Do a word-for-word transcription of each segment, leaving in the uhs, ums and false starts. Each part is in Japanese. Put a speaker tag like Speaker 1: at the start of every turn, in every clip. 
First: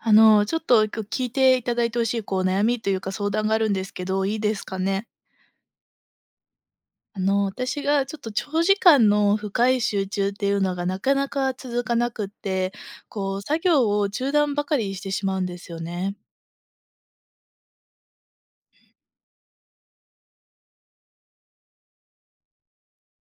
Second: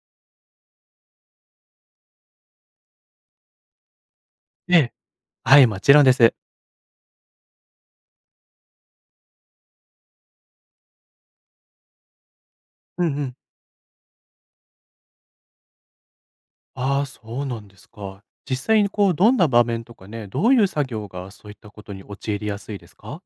Speaker 1: あの、ちょっと、聞いていただいてほしい、こう、悩みというか相談があるんですけど、いいです
Speaker 2: え
Speaker 1: か
Speaker 2: え、
Speaker 1: ね？
Speaker 2: はい、もちろんです。
Speaker 1: あの、私がちょっと長時間の深い集中っていうのがなかなか続かなくって、
Speaker 2: うんうん。
Speaker 1: こう、作業を中断ばかりしてしまうんですよね。
Speaker 2: ああ、そうなんですか。実際にこう、どんな場面とかね、どういう作業がそういったことに陥りやすいですか？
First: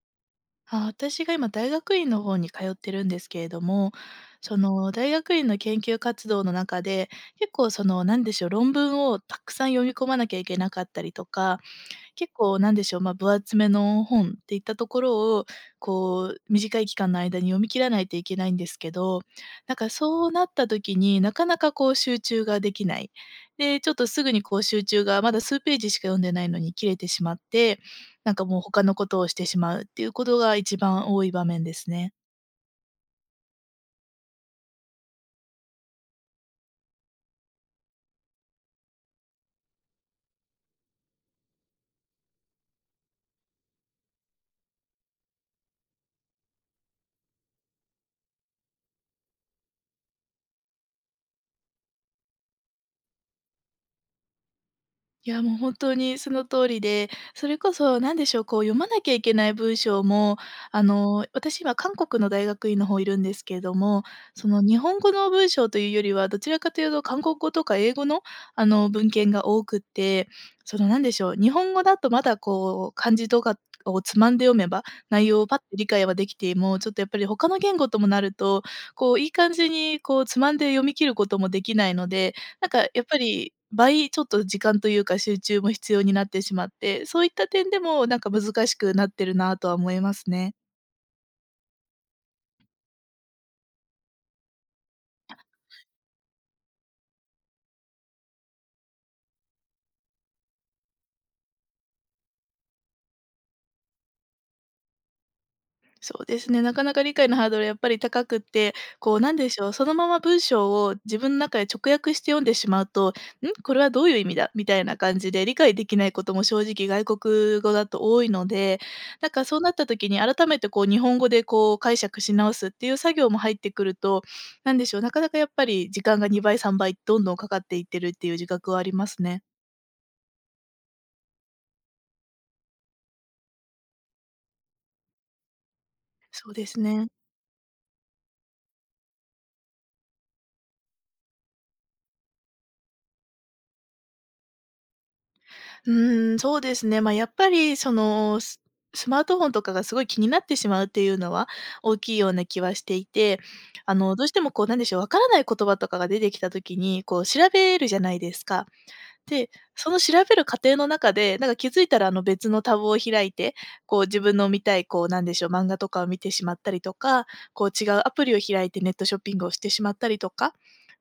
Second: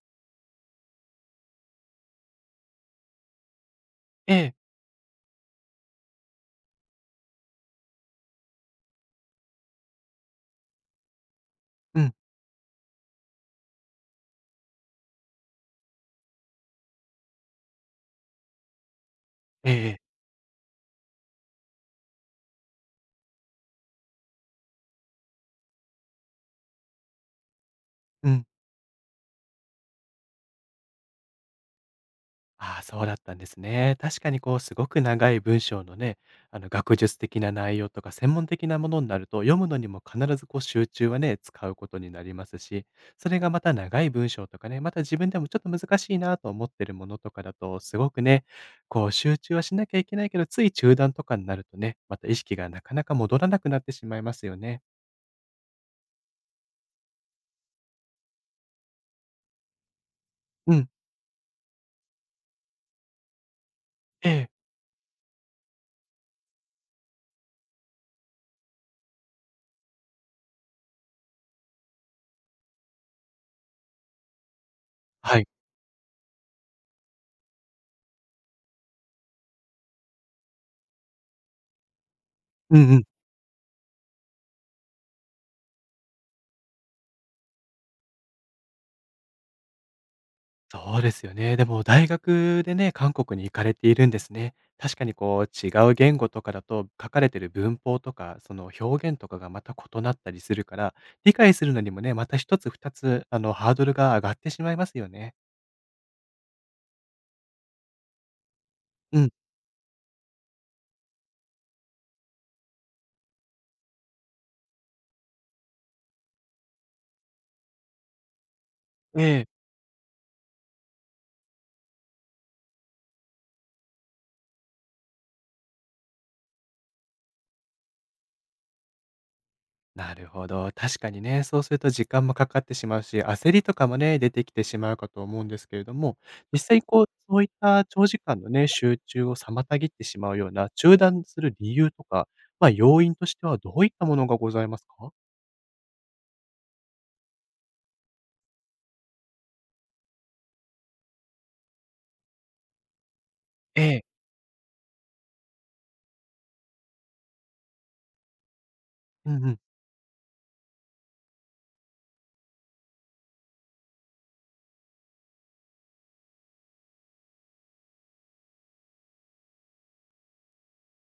Speaker 1: あ、私が今大学院の方に通ってるんですけれども、
Speaker 2: ええ、
Speaker 1: その、大学院の研究活動の中で、結構その、なんでしょう、論文をたくさん読み込まなきゃいけなかったりとか、
Speaker 2: うん。
Speaker 1: 結構なんでしょう、まあ、分厚めの本っていったところを、こう短い期間の間に読み切らないといけないんですけど、
Speaker 2: え
Speaker 1: な
Speaker 2: え
Speaker 1: ん
Speaker 2: え
Speaker 1: か
Speaker 2: え。
Speaker 1: そうなった時に、なかなかこう集中ができない。で、ちょっとすぐにこう集中がまだ数ページしか読んでないのに切れてしまって、
Speaker 2: う
Speaker 1: なんか
Speaker 2: ん。
Speaker 1: もう他のことをしてしまうっていうことが一番多い場面ですね。
Speaker 2: ああ、そうだったんですね。確かにこう、すごく長い文章のね、あの、学術的な内容とか専門的なものになると、読むのにも必ずこう、集中はね、使うことになりますし、それがまた長い文章とかね、また自分でもちょっと難しいなと思ってるものとかだと、すごくね、こう、集中はしなきゃいけないけど、つい中断とかになるとね、また意識がなかなか戻らなくなってしまいますよね。
Speaker 1: いや、もう本当にその通りで、それこそ何でしょう、こう読まなきゃいけない文章も、
Speaker 2: う
Speaker 1: あ
Speaker 2: ん。
Speaker 1: の、私今韓国の大学院の方いるんですけれども、
Speaker 2: ええ。
Speaker 1: その日本語の文章というよりは、どちらかというと韓国語とか英語の、あの、文献が多くって、その何でしょう、日本語だとまだこう漢字とかをつまんで読めば、内
Speaker 2: は
Speaker 1: 容
Speaker 2: い。
Speaker 1: をパッと理解はできても、ちょっとやっぱり他の言語ともなると、こういい感じにこうつまんで読み切ることもできないので、なん
Speaker 2: う
Speaker 1: か
Speaker 2: んう
Speaker 1: や
Speaker 2: ん。
Speaker 1: っぱり倍ちょっと時間というか集中も必要になってしまって、そういった点でもなんか難しくなってるなとは思いますね。
Speaker 2: そうですよね。でも大学でね、韓国に行かれているんですね。確かにこう違う言語とかだと、書かれてる文法とか、その表現とかがまた異なったりするから、理解するのにもね、また一つ二つあのハードルが上がってしまいますよね。
Speaker 1: そうですね、なかなか理解のハードルやっぱり高くって、こ
Speaker 2: う
Speaker 1: う
Speaker 2: ん。
Speaker 1: なんでしょう、そのまま文章を自分の中で直訳して読んでしまうと、ん、これはどういう意味だみたいな感じで理解できないことも正直外国語だと多いので、
Speaker 2: え
Speaker 1: なんか
Speaker 2: え。
Speaker 1: そうなった時に改めてこう日本語でこう解釈し直すっていう作業も入ってくると、なんでしょう、なかなかやっぱり時間がにばいさんばいどんどんかかっていってるっていう自覚はありますね。
Speaker 2: なるほど。確かにね、そうすると時間もかかってしまうし、焦りとかもね、出てきてしまうかと思うんですけれども、
Speaker 1: そう
Speaker 2: 実
Speaker 1: で
Speaker 2: 際
Speaker 1: す
Speaker 2: にこう、
Speaker 1: ね。
Speaker 2: そういった長時間のね、集中を妨げてしまうような、中断する理由とか、まあ、要因としてはどういったものがございますか？
Speaker 1: うーん、そうですね。まあ、やっぱりその、ススマートフォンとかがすごい気になってしまうっていうのは大きいような気はしていて、
Speaker 2: え
Speaker 1: あ
Speaker 2: え。
Speaker 1: の、どうしてもこうなんでしょう、わからない言葉とかが出てきた時に、こう調べるじゃないですか。
Speaker 2: うんう
Speaker 1: で、
Speaker 2: ん。
Speaker 1: その調べる過程の中で、なんか気づいたらあの別のタブを開いて、こう自分の見たいこうなんでしょう、漫画とかを見てしまったりとか、こう違うアプリを開いてネットショッピングをしてしまったりとか、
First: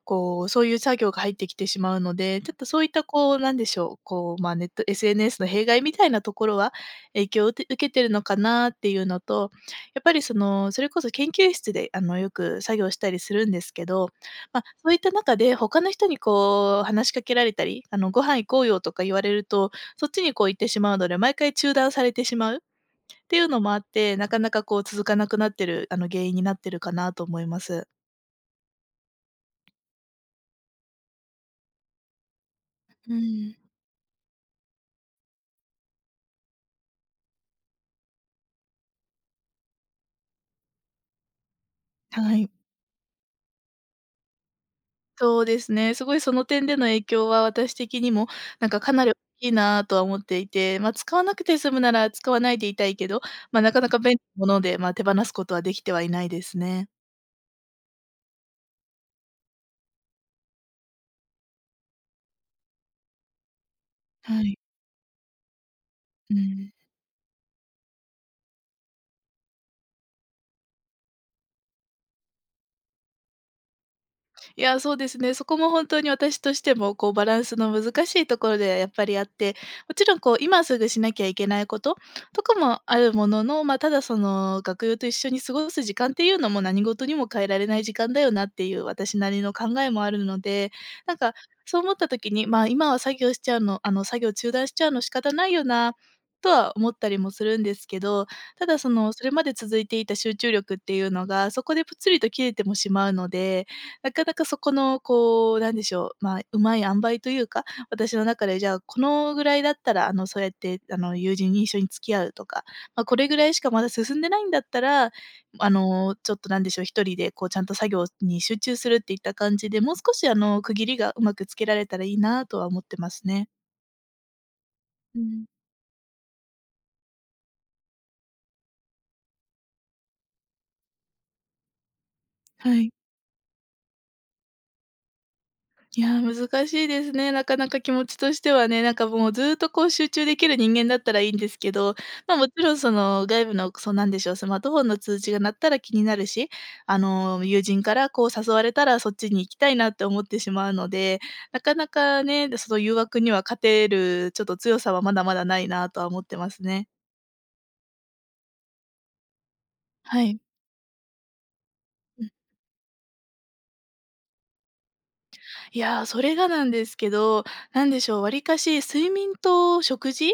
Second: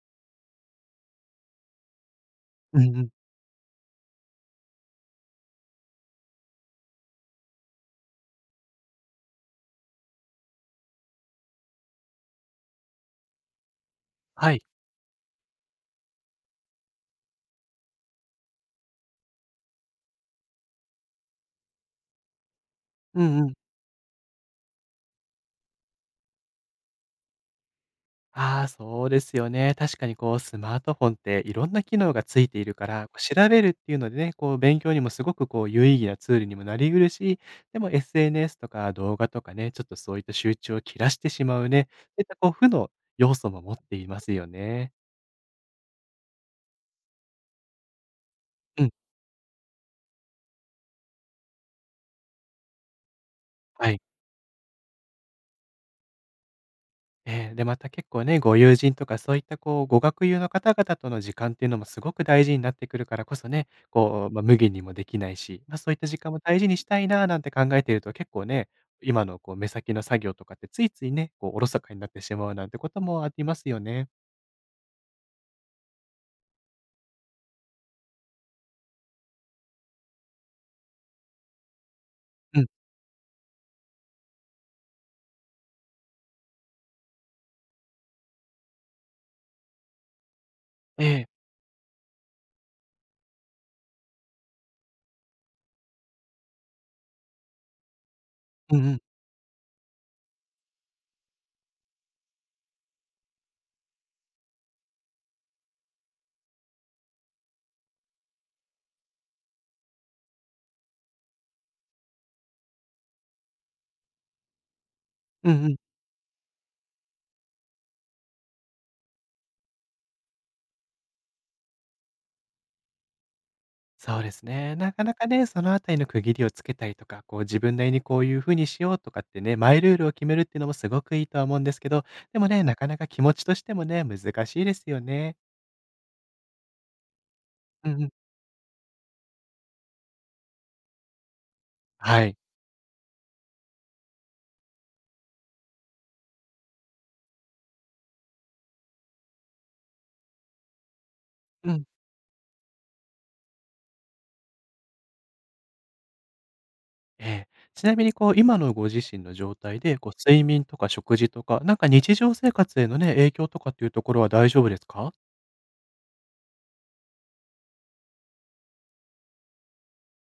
Speaker 1: こう、そういう作業が入ってきてしまうので、ちょっと
Speaker 2: う
Speaker 1: そういっ
Speaker 2: んう
Speaker 1: た、
Speaker 2: ん。
Speaker 1: こう、なんでしょう、こう、まあ、ネット エスエヌエス の弊害みたいなところは、影響を受け受けてるのかなっていうのと、やっぱりその、それこそ研究室で、あの、よく作業したりするんですけど、
Speaker 2: はい。
Speaker 1: ま、そういった中で他の人にこう、話しかけられたり、あの、「ご飯行こうよ」とか言われると、そっちにこう行ってしまうので、毎回中断されてしまうっ
Speaker 2: う
Speaker 1: て
Speaker 2: ん
Speaker 1: い
Speaker 2: う
Speaker 1: う
Speaker 2: ん。
Speaker 1: のもあって、なかなかこう続かなくなってる、あの、原因になってるかなと思います。
Speaker 2: ああ、そうですよね。確かにこうスマートフォンっていろんな機能がついているから、
Speaker 1: う
Speaker 2: こう調
Speaker 1: ん。
Speaker 2: べるっていうのでね、こう勉強にもすごくこう有意義なツールにもなりうるし、でも エスエヌエス とか動画とかね、ちょっとそういった集中を切らしてしまうね、そういった
Speaker 1: は
Speaker 2: こう
Speaker 1: い。
Speaker 2: 負の要素も持っていますよね。
Speaker 1: そうですね。すごいその点での影響は私的にも、なんか
Speaker 2: うん、
Speaker 1: かなり大きいなとは思っていて、まあ、使わなくて済むなら使わないでいたいけど、まあ、なか
Speaker 2: は
Speaker 1: なか
Speaker 2: い。
Speaker 1: 便利なもので、まあ、手放すことはできてはいないですね。
Speaker 2: ええ、で、また結構ね、ご友人とかそういったこう、ご学友の方々との時間っていうのもすごく大事になってくるからこそね、こう、ま、
Speaker 1: は
Speaker 2: 無
Speaker 1: い。
Speaker 2: 限にもできないし、ま、そういった時間
Speaker 1: う
Speaker 2: も大事
Speaker 1: ん。
Speaker 2: にしたいななんて考えていると結構ね、今のこう目先の作業とかってついついね、こうおろそかになってしまうなんてこともありますよね。
Speaker 1: いや、そうですね。そこも本当に私としても、こう、バランスの難しいところでやっぱりあって、もちろん、こう、今すぐしなきゃいけないこととか
Speaker 2: うん。
Speaker 1: もあるものの、まあ、ただ、その、学友と一緒に過ごす時間っていうのも何事にも変えられない時間だよなっていう私なりの考えもあるので、
Speaker 2: え
Speaker 1: なんか、
Speaker 2: え。
Speaker 1: そう思った時に、まあ、今は作業しちゃうのあの、作業中断しちゃうの仕方ないよなとは思ったりもするんですけど、た
Speaker 2: う
Speaker 1: だ、
Speaker 2: んう
Speaker 1: そ
Speaker 2: ん。
Speaker 1: の、それまで続いていた集中力っていうのが、そこでぷつりと切れてもしまうので、なかなかそこのこう、なんでしょう、まあ、うまい塩梅というか、私の中でじゃあ、このぐらいだったら、あの、そうやって、あの、友人に一緒に付き合うとか、まあ、これぐらいしかまだ進んでないんだったら、
Speaker 2: うんう
Speaker 1: あ
Speaker 2: ん。
Speaker 1: の、ちょっとなんでしょう、一人でこうちゃんと作業に集中するっていった感じで、もう少しあの、区切りがうまくつけられたらいいなとは思ってますね。
Speaker 2: そうですね。なかな
Speaker 1: う
Speaker 2: かね、
Speaker 1: ん。
Speaker 2: そのあたりの区切りをつけたりとか、こう自分なりにこういうふうにしようとかってね、マイルールを決めるっていうのもすごくいいとは思うんですけど、でもね、
Speaker 1: は
Speaker 2: なか
Speaker 1: い。
Speaker 2: なか気持ちとしてもね、難しいですよね。
Speaker 1: いやー、難しいですね。なかなか
Speaker 2: う
Speaker 1: 気
Speaker 2: んう
Speaker 1: 持
Speaker 2: ん。
Speaker 1: ちとしてはね、なんかもうずーっとこう集中できる人間だったらいいんですけど、
Speaker 2: はい。
Speaker 1: ま、もちろんその外部の、そ、なんでしょう、スマートフォンの通知が鳴ったら気になるし、あのー、友人からこう誘われたらそっちに行きたいなって思ってしまうので、な
Speaker 2: う
Speaker 1: か
Speaker 2: ん。
Speaker 1: なかね、その誘惑には勝てるちょっと強さはまだまだないなとは思ってますね。
Speaker 2: ええ。ちなみにこう、今のご自身の状態で、こう
Speaker 1: はい。
Speaker 2: 睡眠とか食事とか、なんか日
Speaker 1: うん。
Speaker 2: 常生活へのね、影響とかっていうところは大丈夫ですか？
Speaker 1: いやー、それがなんですけど、なんでしょう、わりかし睡眠と食事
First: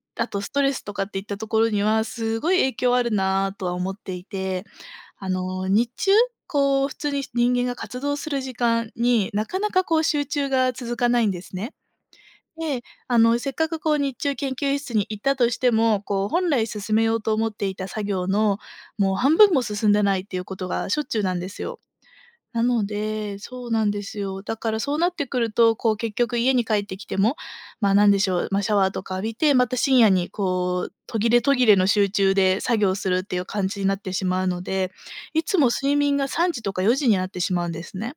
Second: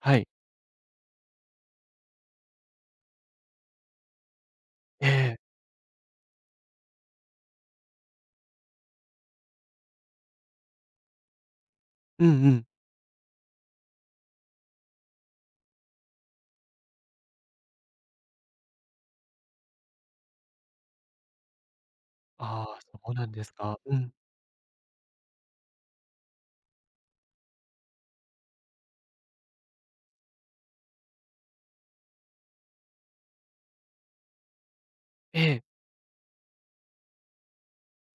Speaker 2: はい。
Speaker 1: あとストレスとかっていったところには、すごい影響あるなとは思っていて、
Speaker 2: え
Speaker 1: あ
Speaker 2: え。
Speaker 1: の、日中、こう普通に人間が活動する時間に、なかなかこう集中が続かないんですね。
Speaker 2: うんうん。
Speaker 1: で、あの、せっかくこう日中研究室に行ったとしても、こう本来進めようと思っていた作業の、もう半分も進んでないっていうことがしょっちゅうなんですよ。
Speaker 2: あ
Speaker 1: な
Speaker 2: あ、
Speaker 1: の
Speaker 2: そうなん
Speaker 1: で、
Speaker 2: です
Speaker 1: そう
Speaker 2: か。
Speaker 1: なん
Speaker 2: う
Speaker 1: で
Speaker 2: ん。
Speaker 1: すよ。だからそうなってくると、こう結局家に帰ってきても、まあ、なんでしょう、ま、シャワーとか浴びて、また深夜にこう、途切れ途切れの集中で作業するっていう感じになってしまうので、
Speaker 2: え
Speaker 1: いつ
Speaker 2: え。
Speaker 1: も睡眠がさんじとかよじになってしまうんですね。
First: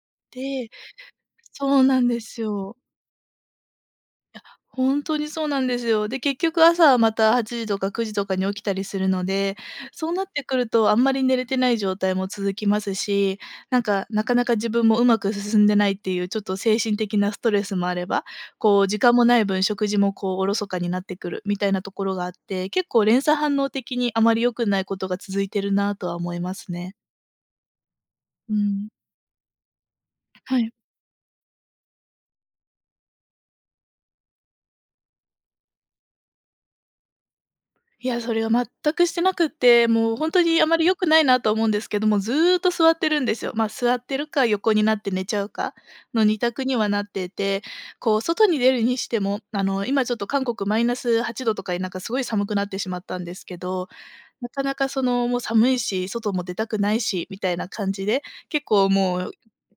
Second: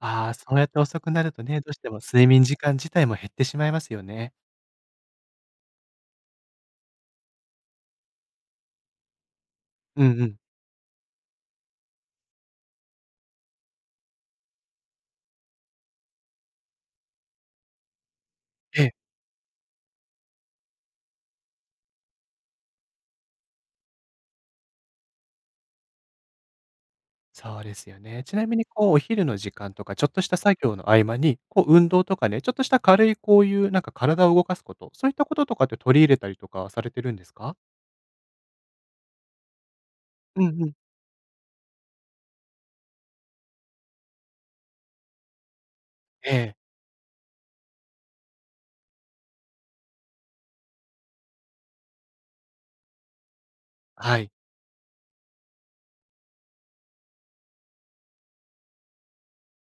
Speaker 2: ああ、そうやっ
Speaker 1: で、
Speaker 2: て遅くなるとね、
Speaker 1: そ
Speaker 2: どうし
Speaker 1: う
Speaker 2: ても
Speaker 1: なんで
Speaker 2: 睡
Speaker 1: す
Speaker 2: 眠時間
Speaker 1: よ。
Speaker 2: 自体も減ってしまいますよね。
Speaker 1: 本当にそうなんですよ。で、結局朝またはちじとかくじとかに起きたりするので、
Speaker 2: う
Speaker 1: そう
Speaker 2: ん
Speaker 1: な
Speaker 2: う
Speaker 1: っ
Speaker 2: ん。
Speaker 1: てくるとあんまり寝れてない状態も続きますし、なんか、なかなか自分もうまく進んでないっていうちょっと精神的なストレスもあれば、こ
Speaker 2: え
Speaker 1: う
Speaker 2: え、
Speaker 1: 時間もない分、食事もこうおろそかになってくるみたいなところがあって、結構連鎖反応的にあまり良くないことが続いてるなとは思いますね。
Speaker 2: そうですよね。ちな
Speaker 1: う
Speaker 2: みにこ
Speaker 1: ん。
Speaker 2: う、お昼の時間とか、ちょっとした作
Speaker 1: はい。
Speaker 2: 業の合間に、こう、運動とかね、ちょっとした軽いこういうなんか体を動かすこと、そういったこととかって取り入れたりとかされてるんですか？
Speaker 1: いや、それが全くしてなくって、もう本
Speaker 2: う
Speaker 1: 当
Speaker 2: ん
Speaker 1: に
Speaker 2: う
Speaker 1: あ
Speaker 2: ん。
Speaker 1: まり良くないなと思うんですけども、ずーっと座ってるんですよ。ま、あ座ってるか横になって寝ちゃうかの
Speaker 2: え
Speaker 1: 二
Speaker 2: え、
Speaker 1: 択にはなってて、こう外に出るにしても、あの、今ちょっと韓国マイナスはちどとかになんかすごい寒くなってしまったんですけど、
Speaker 2: はい。
Speaker 1: なかなかその、もう寒いし、外も出たくないしみたいな感じで、結構もう、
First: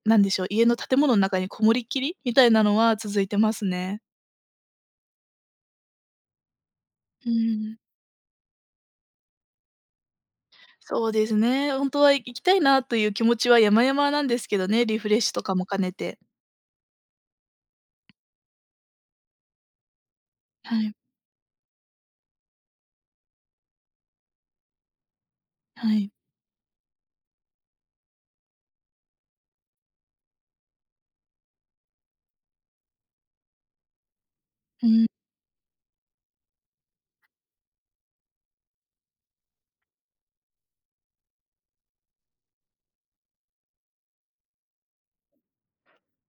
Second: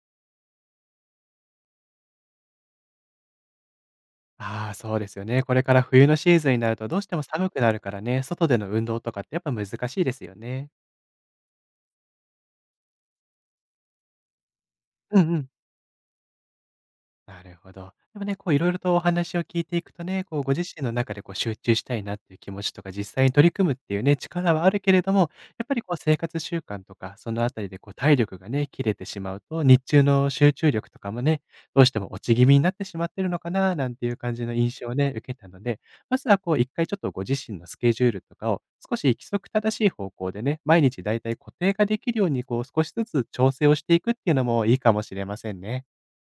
Speaker 1: なんでしょう、家の建物の中にこもりっきりみたいなのは続いてますね。
Speaker 2: ああ、そうですよね。これから冬のシーズンになるとどうしても
Speaker 1: う
Speaker 2: 寒くな
Speaker 1: ーん。
Speaker 2: るからね、外での運動とかってやっぱ難しいですよね。
Speaker 1: そうですね。本当は行きたいなという気持ちは山々なんですけどね、リフレ
Speaker 2: う
Speaker 1: ッシ
Speaker 2: ん
Speaker 1: ュ
Speaker 2: う
Speaker 1: と
Speaker 2: ん。
Speaker 1: かも兼ねて。
Speaker 2: なるほど。でもね、こういろいろとお話を聞いていくとね、こうご自
Speaker 1: は
Speaker 2: 身の
Speaker 1: い、
Speaker 2: 中でこう集中したいなっていう気持ちとか、実際に取り組むっていうね、力はあるけれども、やっぱりこ
Speaker 1: は
Speaker 2: う
Speaker 1: い。
Speaker 2: 生活習慣とか、そのあたりでこう体力がね、切れてしまうと、日中の集中力とかもね、どうしても落ち気味になってしまってるのかななんていう感じの印
Speaker 1: う
Speaker 2: 象を
Speaker 1: ん。
Speaker 2: ね、受けたので、まずはこう一回ちょっとご自身のスケジュールとかを少し規則正しい方向でね、毎日だいたい固定ができるようにこう少しずつ調整をしていくっていうのもいいかもしれませんね。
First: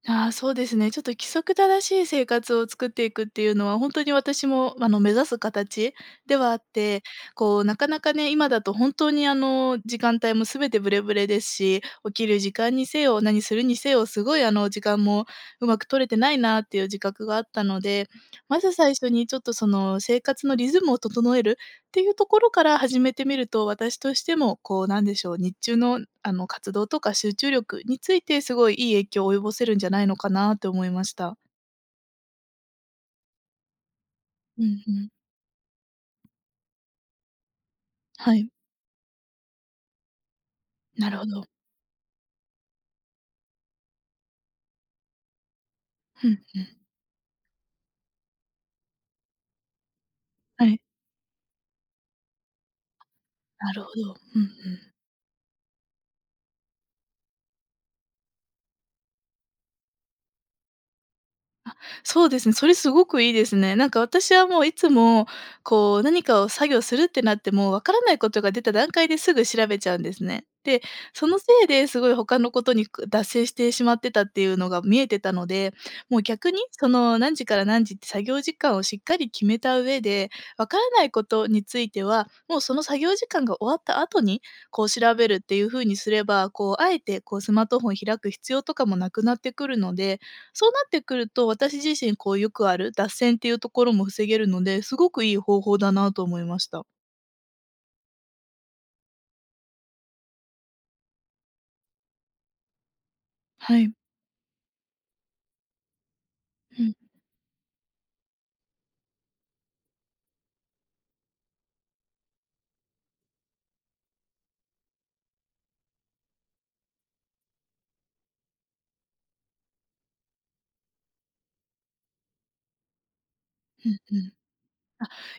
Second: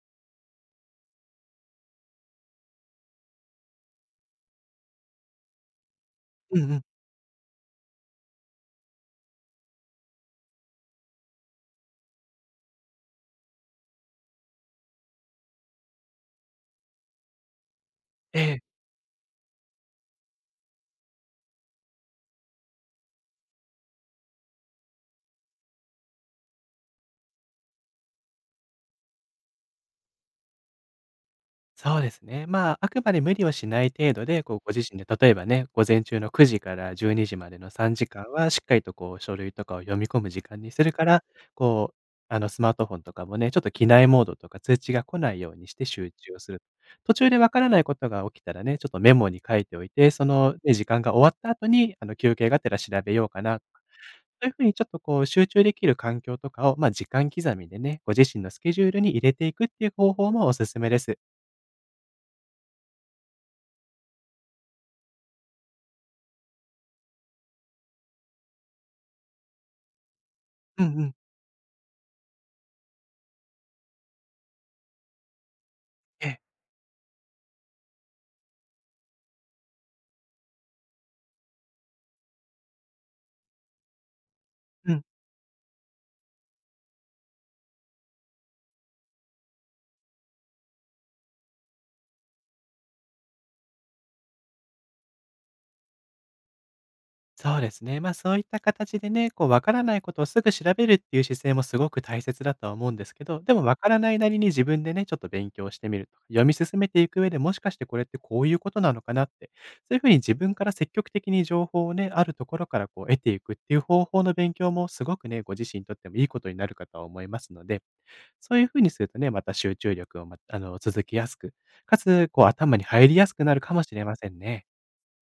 Speaker 1: ああ、そうですね。ちょっと規則正しい生活を作っていくっていうのは、本当に私もあの、目指す形ではあ
Speaker 2: う
Speaker 1: っ
Speaker 2: んうん。
Speaker 1: て、こう、なかなかね、今だと本当にあの、時間帯も全てブレブレですし、起きる時間にせよ、何するにせよ、すごいあの、時間もうまく取れてないなっていう自覚があったので、
Speaker 2: え
Speaker 1: ま
Speaker 2: え。
Speaker 1: ず最初にちょっとその、生活のリズムを整えるっていうところから始めてみると、私としてもこう、なんでしょう、日中のあの、活動とか集中力について、すごいいい影響を及ぼせるんじゃないのかなって思いました。
Speaker 2: そうですね。まあ、あくまで無理をしない程度で、こう、
Speaker 1: う
Speaker 2: ご
Speaker 1: ん
Speaker 2: 自
Speaker 1: う
Speaker 2: 身で
Speaker 1: ん。
Speaker 2: 例えばね、午前中のくじからじゅうにじまでのさんじかん
Speaker 1: は
Speaker 2: は、
Speaker 1: い。
Speaker 2: しっかりとこう、書類とかを読み込む時間にするか
Speaker 1: なる
Speaker 2: ら、
Speaker 1: ほど。
Speaker 2: こう、あの、スマートフォンとかもね、ちょっと機内モードとか通知が来ないようにして集
Speaker 1: うん
Speaker 2: 中
Speaker 1: うん。
Speaker 2: をする。途中でわからないことが起きたらね、ちょっとメモに書いておいて、その、
Speaker 1: は
Speaker 2: ね、
Speaker 1: い。
Speaker 2: 時間が終わった後に、あの、休憩がてら調べようかな。
Speaker 1: なるほど。うんう
Speaker 2: というふうに、ちょっ
Speaker 1: ん。
Speaker 2: とこう、集中できる環境とかを、まあ、時間刻みでね、ご自身のスケジュールに入れていくっていう方法もおすすめです。
Speaker 1: そうですね、それすごくいいですね。なんか私はもういつも、こう何かを作業するってなっても、わからないことが出た段階ですぐ調べちゃうんですね。で、
Speaker 2: うんうん。
Speaker 1: そのせいですごい他のことにく脱線してしまってたっていうのが見えてたので、もう
Speaker 2: ええ、
Speaker 1: 逆にその何時から何時って作業時間をしっかり決めた上で、わからないことについては、もうその作業時間が終わった後に、こう
Speaker 2: うん、
Speaker 1: 調べるっていう風にすれば、こうあえてこうスマートフォン開く必要とかもなくなってくるので、そうなってくると、私自身こうよくある脱線っていうところも防げるので、すごくいい方法だなと思いました。
Speaker 2: そうですね。ま、そういった形でね、こう、わからないことをすぐ調べるっていう姿勢もすごく大切だとは思うんですけど、でもわ
Speaker 1: は
Speaker 2: か
Speaker 1: い。
Speaker 2: らないなりに自分でね、ちょっと勉強してみるとか、読み進
Speaker 1: う
Speaker 2: め
Speaker 1: ん、
Speaker 2: ていく上で、もしかしてこれってこういうことなのかなって、そういう風に自分から積極的に情報をね、あるところからこう得ていくっていう方法の勉強もすごくね、ご自身にとってもいいことになるかとは思いますので、そういう風にするとね、また集中力をまあの、続きやすく、かつ、こう頭に入りやすくなるかも
Speaker 1: う
Speaker 2: し
Speaker 1: ん、
Speaker 2: れま
Speaker 1: う
Speaker 2: せ
Speaker 1: ん。
Speaker 2: んね。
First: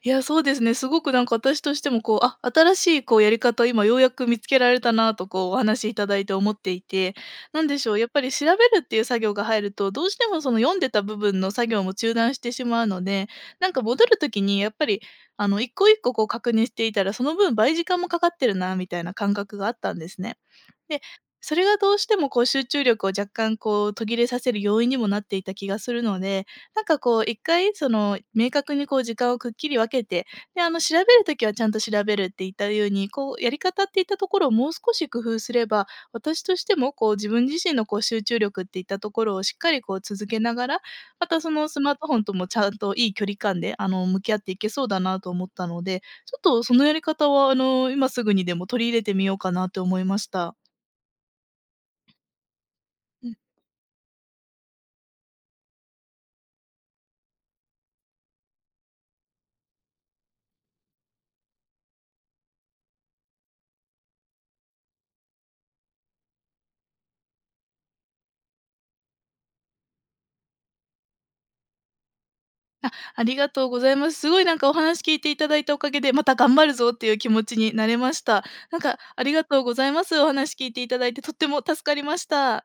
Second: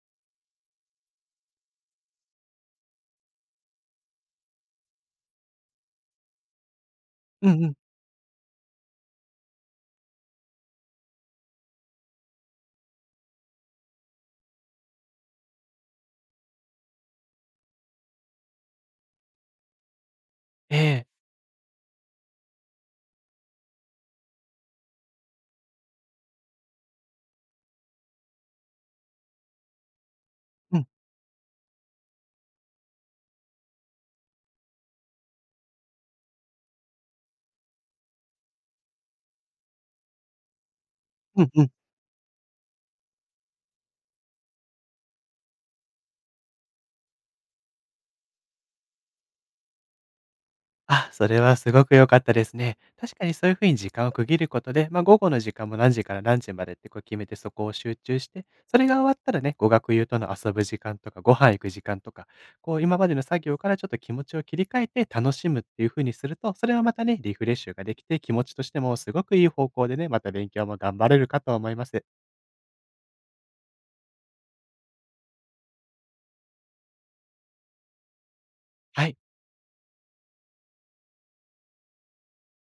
Speaker 1: いや、そうですね。すごくなんか私としてもこう、あ、新しいこうやり方、今ようやく見つけられたなとこうお話しいただいて思っていて、
Speaker 2: う
Speaker 1: な
Speaker 2: んう
Speaker 1: ん
Speaker 2: ん。
Speaker 1: でしょう、やっぱり調べるっていう作業が入ると、どうしてもその読んでた部分の作業も中断してしまうので、なんか戻る時にやっぱりあの一個一個こう確認していたら、その分倍時間もかかってるなみたいな感覚があったんですね。
Speaker 2: え
Speaker 1: で、
Speaker 2: え。
Speaker 1: それがどうしてもこう集中力を若干こう途切れさせる要因にもなっていた気がするので、なんかこう一回その明確にこう時間をくっきり分けて、で、あ
Speaker 2: う
Speaker 1: の
Speaker 2: ん。
Speaker 1: 調べるときはちゃんと調べるって言ったように、こうやり方っていったところをもう少し工夫すれば、私としてもこう自分自身のこう集中力っていったところをしっかりこう続けながら、ま
Speaker 2: う
Speaker 1: た
Speaker 2: ん
Speaker 1: そ
Speaker 2: う
Speaker 1: の
Speaker 2: ん。
Speaker 1: スマートフォンともちゃんといい距離感であの向き合っていけそうだなと思ったので、ちょっとそのやり方はあの今すぐにでも取り入れてみようかなって思いました。
Speaker 2: あ、それはすごく良かったですね。確か
Speaker 1: う
Speaker 2: に
Speaker 1: ん、
Speaker 2: そういう風に時間を区切ることで、まあ、午後の時間も何時から何時までってこう決めて、そこを集中して、それが終わったらね、語学友との遊ぶ時間とか、ご飯行く時間とか、こう今までの作業からちょっと気持ちを切り替えて楽しむっていう風にすると、それはまたね、リフレッシュができて、気持ちとしてもすごくいい方向でね、また勉強も頑張れるかと思います。
Speaker 1: あ、ありがとうございます。すごいなんかお話聞いていただいたおかげで、また頑張るぞっていう気持ちになれました。なんか
Speaker 2: はい。
Speaker 1: ありがとうございます。お話聞いていただいてとっても助かりました。